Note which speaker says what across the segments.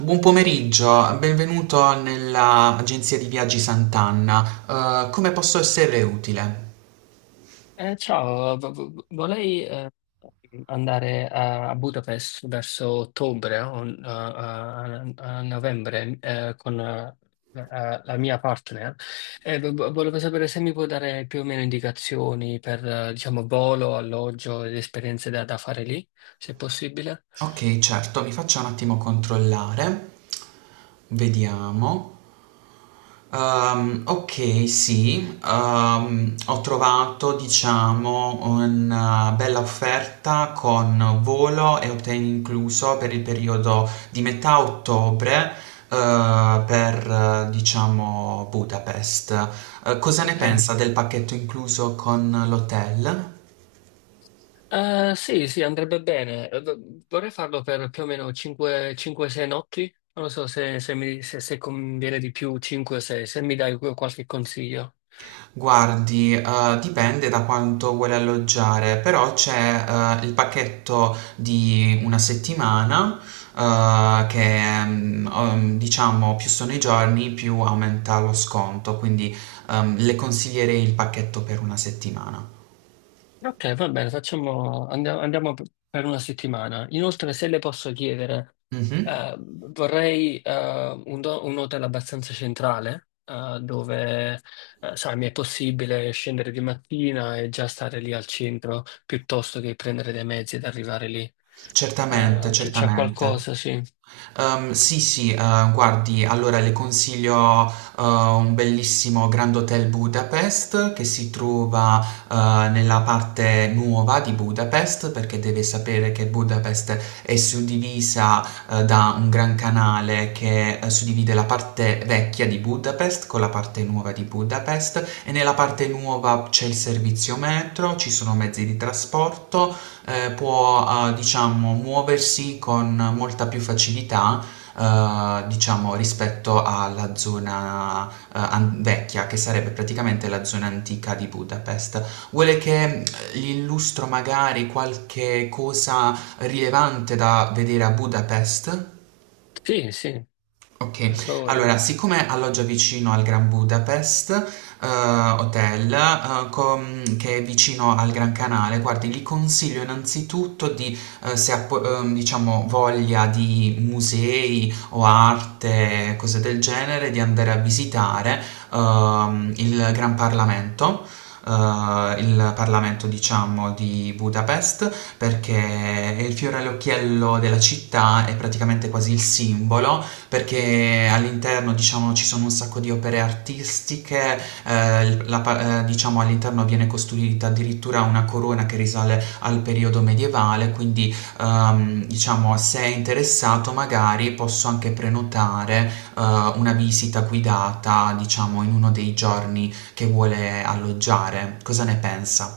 Speaker 1: Buon pomeriggio, benvenuto nella agenzia di viaggi Sant'Anna. Come posso esserle utile?
Speaker 2: Vorrei andare a Budapest verso ottobre o a novembre con la mia partner. E volevo sapere se mi può dare più o meno indicazioni per diciamo, volo, alloggio ed esperienze da fare lì, se possibile.
Speaker 1: Ok, certo, mi faccia un attimo controllare. Vediamo. Ok, sì, ho trovato, diciamo, una bella offerta con volo e hotel incluso per il periodo di metà ottobre, per, diciamo, Budapest. Cosa ne
Speaker 2: Ok.
Speaker 1: pensa del pacchetto incluso con l'hotel?
Speaker 2: Sì, sì, andrebbe bene. Vorrei farlo per più o meno 5-6 notti. Non so se, se mi, se, se conviene di più 5-6, se mi dai qualche consiglio.
Speaker 1: Guardi, dipende da quanto vuole alloggiare, però c'è il pacchetto di una settimana, diciamo più sono i giorni, più aumenta lo sconto, quindi le consiglierei il pacchetto per una settimana.
Speaker 2: Ok, va bene, facciamo, andiamo per una settimana. Inoltre, se le posso chiedere,
Speaker 1: Mhm.
Speaker 2: vorrei un hotel abbastanza centrale, dove, sai, mi è possibile scendere di mattina e già stare lì al centro, piuttosto che prendere dei mezzi ed arrivare lì.
Speaker 1: Certamente,
Speaker 2: Ah, c'è
Speaker 1: certamente.
Speaker 2: qualcosa, sì.
Speaker 1: Sì, sì, guardi, allora le consiglio ehm, un bellissimo Grand Hotel Budapest che si trova nella parte nuova di Budapest, perché deve sapere che Budapest è suddivisa, da un gran canale che suddivide la parte vecchia di Budapest con la parte nuova di Budapest, e nella parte nuova c'è il servizio metro, ci sono mezzi di trasporto, può diciamo muoversi con molta più facilità diciamo rispetto alla zona vecchia, che sarebbe praticamente la zona antica di Budapest. Vuole che gli illustro magari qualche cosa rilevante da vedere a Budapest?
Speaker 2: Sì, sì,
Speaker 1: Okay.
Speaker 2: per favore.
Speaker 1: Allora, siccome alloggia vicino al Grand Budapest, Hotel, com che è vicino al Gran Canale, guardi, gli consiglio innanzitutto, di, se ha po diciamo voglia di musei o arte, cose del genere, di andare a visitare il Gran Parlamento, il Parlamento diciamo di Budapest, perché è il fiore all'occhiello della città, è praticamente quasi il simbolo, perché all'interno diciamo ci sono un sacco di opere artistiche, diciamo all'interno viene costruita addirittura una corona che risale al periodo medievale, quindi diciamo, se è interessato magari posso anche prenotare una visita guidata diciamo in uno dei giorni che vuole alloggiare. Cosa ne pensa?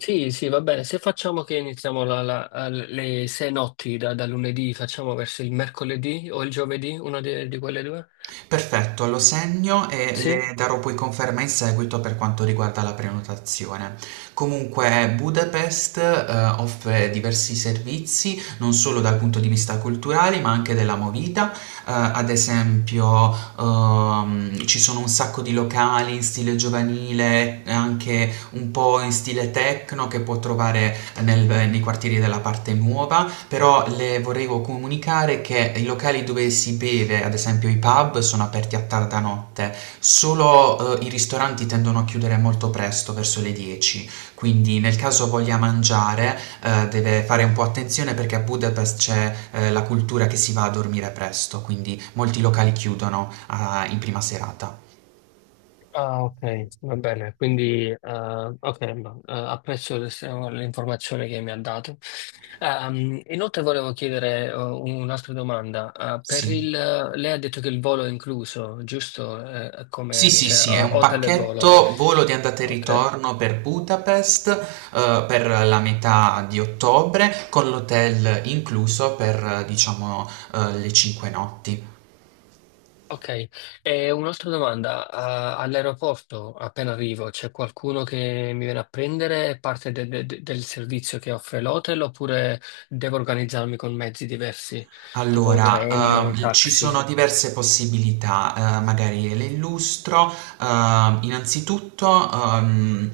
Speaker 2: Sì, sì, va bene. Se facciamo che iniziamo le sei notti da lunedì, facciamo verso il mercoledì o il giovedì, una di quelle due?
Speaker 1: Perfetto, lo segno e
Speaker 2: Sì?
Speaker 1: le darò poi conferma in seguito per quanto riguarda la prenotazione. Comunque Budapest offre diversi servizi, non solo dal punto di vista culturale, ma anche della movida. Ad esempio, ci sono un sacco di locali in stile giovanile, e anche un po' in stile techno, che può trovare nei quartieri della parte nuova. Però le volevo comunicare che i locali dove si beve, ad esempio i pub, sono aperti a tarda notte, solo i ristoranti tendono a chiudere molto presto, verso le 10. Quindi nel caso voglia mangiare, deve fare un po' attenzione, perché a Budapest c'è la cultura che si va a dormire presto, quindi molti locali chiudono in prima serata.
Speaker 2: Ah, ok, va bene. Quindi, ok, ma, l'informazione che mi ha dato. Inoltre volevo chiedere un'altra domanda. Per
Speaker 1: Sì.
Speaker 2: il, lei ha detto che il volo è incluso, giusto?
Speaker 1: Sì,
Speaker 2: Come,
Speaker 1: sì,
Speaker 2: cioè,
Speaker 1: sì, è un
Speaker 2: hotel e volo.
Speaker 1: pacchetto volo di andata e
Speaker 2: Ok.
Speaker 1: ritorno per Budapest, per la metà di ottobre, con l'hotel incluso per, diciamo, le 5 notti.
Speaker 2: Ok, e un'altra domanda. All'aeroporto, appena arrivo, c'è qualcuno che mi viene a prendere? È parte del servizio che offre l'hotel oppure devo organizzarmi con mezzi diversi, tipo
Speaker 1: Allora,
Speaker 2: treni o
Speaker 1: ci sono
Speaker 2: taxi?
Speaker 1: diverse possibilità, magari le illustro. Ehm, innanzitutto, ehm,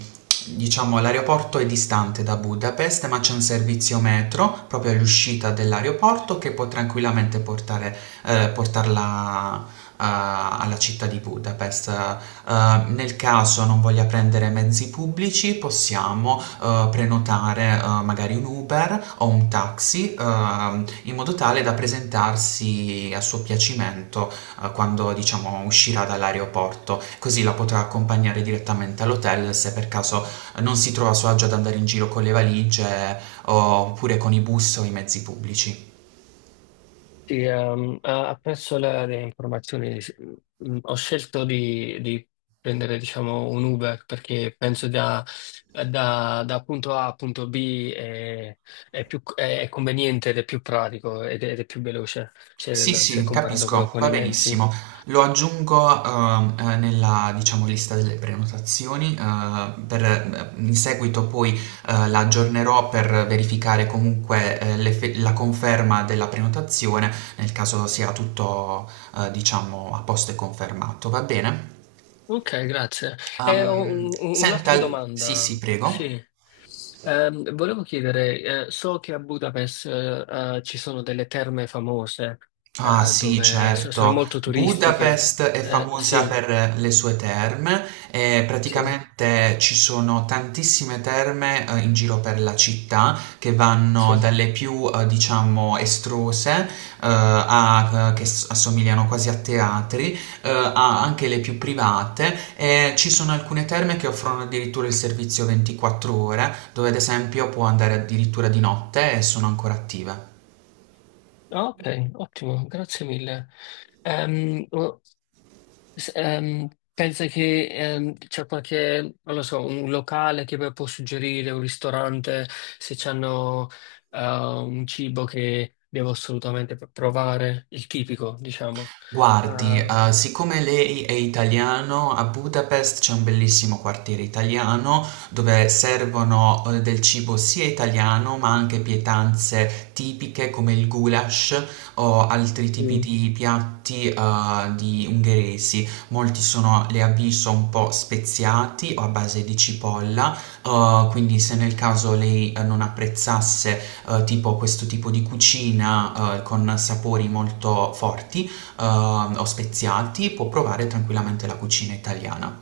Speaker 1: diciamo, l'aeroporto è distante da Budapest, ma c'è un servizio metro proprio all'uscita dell'aeroporto che può tranquillamente portare, portarla alla città di Budapest. Nel caso non voglia prendere mezzi pubblici, possiamo prenotare magari un Uber o un taxi, in modo tale da presentarsi a suo piacimento quando diciamo uscirà dall'aeroporto, così la potrà accompagnare direttamente all'hotel, se per caso non si trova a suo agio ad andare in giro con le valigie oppure con i bus o i mezzi pubblici.
Speaker 2: Sì, apprezzo le informazioni. Sì. Ho scelto di prendere, diciamo, un Uber perché penso da punto A a punto B è più, è conveniente ed è più pratico ed è più veloce
Speaker 1: Sì,
Speaker 2: se, se
Speaker 1: sì,
Speaker 2: comparato
Speaker 1: capisco,
Speaker 2: con,
Speaker 1: va
Speaker 2: i mezzi.
Speaker 1: benissimo. Lo aggiungo, nella, diciamo, lista delle prenotazioni, per, in seguito poi la aggiornerò per verificare comunque la conferma della prenotazione, nel caso sia tutto, diciamo, a posto e confermato, va bene?
Speaker 2: Ok, grazie.
Speaker 1: Ok.
Speaker 2: E ho
Speaker 1: Senta,
Speaker 2: un'altra
Speaker 1: poi sì, sì,
Speaker 2: domanda. Sì.
Speaker 1: prego.
Speaker 2: Volevo chiedere, so che a Budapest, ci sono delle terme famose,
Speaker 1: Ah, sì,
Speaker 2: dove sono
Speaker 1: certo.
Speaker 2: molto turistiche.
Speaker 1: Budapest è famosa
Speaker 2: Sì,
Speaker 1: per le sue terme e
Speaker 2: sì,
Speaker 1: praticamente ci sono tantissime terme in giro per la città, che vanno
Speaker 2: sì.
Speaker 1: dalle più diciamo estrose a che assomigliano quasi a teatri, a anche le più private, e ci sono alcune terme che offrono addirittura il servizio 24 ore, dove ad esempio può andare addirittura di notte e sono ancora attive.
Speaker 2: Ah, ok, ottimo, grazie mille. Ehm, S- ehm, Pensa che c'è qualche, non lo so, un locale che può suggerire, un ristorante, se hanno un cibo che devo assolutamente provare, il tipico, diciamo.
Speaker 1: Guardi,
Speaker 2: Mm.
Speaker 1: siccome lei è italiano, a Budapest c'è un bellissimo quartiere italiano dove servono del cibo sia italiano, ma anche pietanze tipiche come il goulash o altri tipi
Speaker 2: Mm.
Speaker 1: di piatti di ungheresi. Molti sono, le avviso, un po' speziati o a base di cipolla, quindi se nel caso lei non apprezzasse tipo questo tipo di cucina, con sapori molto forti, eh, o speziati, può provare tranquillamente la cucina italiana.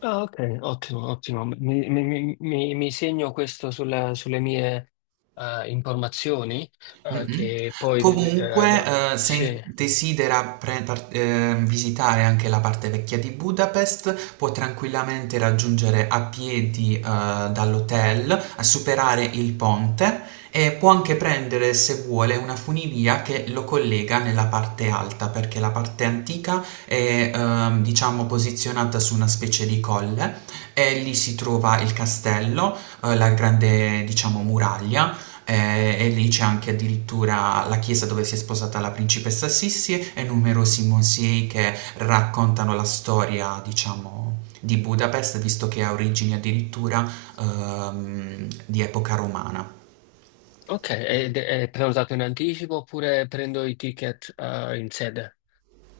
Speaker 2: Ah, ah, ok, ottimo, ottimo. Mi segno questo sulle mie informazioni,
Speaker 1: Mhm.
Speaker 2: che poi
Speaker 1: Comunque,
Speaker 2: sì.
Speaker 1: se desidera visitare anche la parte vecchia di Budapest, può tranquillamente raggiungere a piedi dall'hotel, a superare il ponte, e può anche prendere, se vuole, una funivia che lo collega nella parte alta, perché la parte antica è, diciamo, posizionata su una specie di colle, e lì si trova il castello, la grande, diciamo, muraglia, e lì c'è anche addirittura la chiesa dove si è sposata la principessa Sissi, e numerosi musei che raccontano la storia, diciamo, di Budapest, visto che ha origini addirittura di epoca romana.
Speaker 2: Ok, ed è prenotato in anticipo oppure prendo i ticket in sede?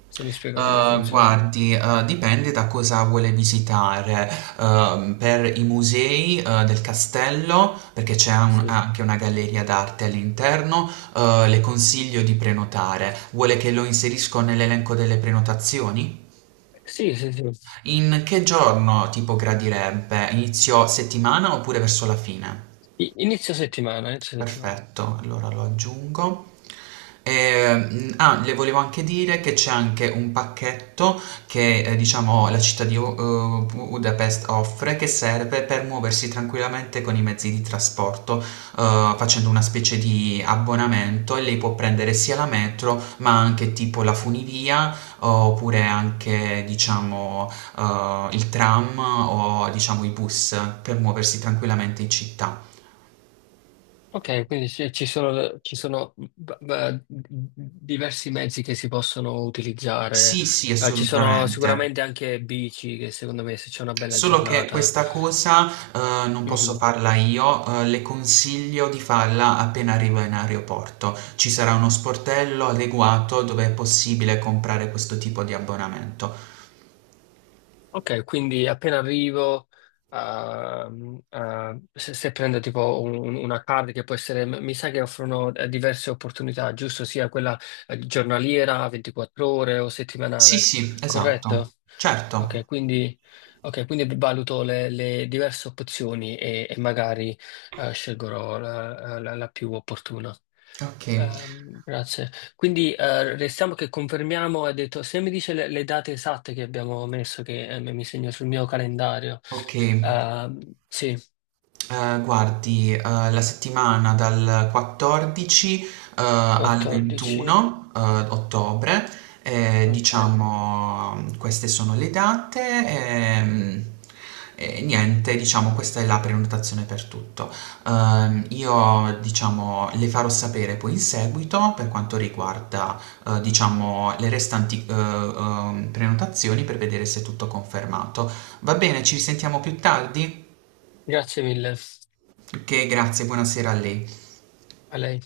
Speaker 2: Se mi spiega come funziona.
Speaker 1: Guardi, dipende da cosa vuole visitare. Per i musei del castello, perché c'è
Speaker 2: Sì,
Speaker 1: anche una galleria d'arte all'interno, le consiglio di prenotare. Vuole che lo inserisco nell'elenco delle prenotazioni?
Speaker 2: sì, sì. Sì.
Speaker 1: In che giorno tipo gradirebbe? Inizio settimana oppure verso la fine?
Speaker 2: Inizio settimana, inizio settimana.
Speaker 1: Perfetto, allora lo aggiungo. Le volevo anche dire che c'è anche un pacchetto che diciamo la città di Budapest offre, che serve per muoversi tranquillamente con i mezzi di trasporto facendo una specie di abbonamento, e lei può prendere sia la metro, ma anche tipo la funivia, oppure anche diciamo il tram o diciamo i bus, per muoversi tranquillamente in città.
Speaker 2: Ok, quindi ci sono diversi mezzi che si possono utilizzare.
Speaker 1: Sì, sì,
Speaker 2: Ci sono
Speaker 1: assolutamente.
Speaker 2: sicuramente anche bici che secondo me se c'è una bella
Speaker 1: Solo che
Speaker 2: giornata.
Speaker 1: questa cosa non posso
Speaker 2: mm,
Speaker 1: farla io, le consiglio di farla appena arriva in aeroporto. Ci sarà uno sportello adeguato dove è possibile comprare questo tipo di abbonamento.
Speaker 2: Ok, quindi appena arrivo, se prendo tipo una card che può essere, mi sa che offrono diverse opportunità, giusto? Sia quella giornaliera, 24 ore o
Speaker 1: Sì,
Speaker 2: settimanale,
Speaker 1: sì,
Speaker 2: corretto?
Speaker 1: esatto.
Speaker 2: Ok,
Speaker 1: Certo.
Speaker 2: quindi, ok, quindi valuto le diverse opzioni e magari scelgo la più opportuna.
Speaker 1: Ok,
Speaker 2: Grazie. Quindi restiamo che confermiamo, ha detto, se mi dice le date esatte che abbiamo messo, che mi segno sul mio calendario.
Speaker 1: ok.
Speaker 2: Ehm, sì,
Speaker 1: Guardi, la settimana dal 14, al
Speaker 2: 14.
Speaker 1: 21, ottobre,
Speaker 2: Ok,
Speaker 1: diciamo, queste sono le date. ehm, E, niente, diciamo, questa è la prenotazione per tutto. Io, diciamo, le farò sapere poi in seguito per quanto riguarda, diciamo, le restanti, prenotazioni, per vedere se è tutto confermato. Va bene, ci risentiamo più tardi?
Speaker 2: grazie mille
Speaker 1: Che grazie, buonasera a lei.
Speaker 2: a lei.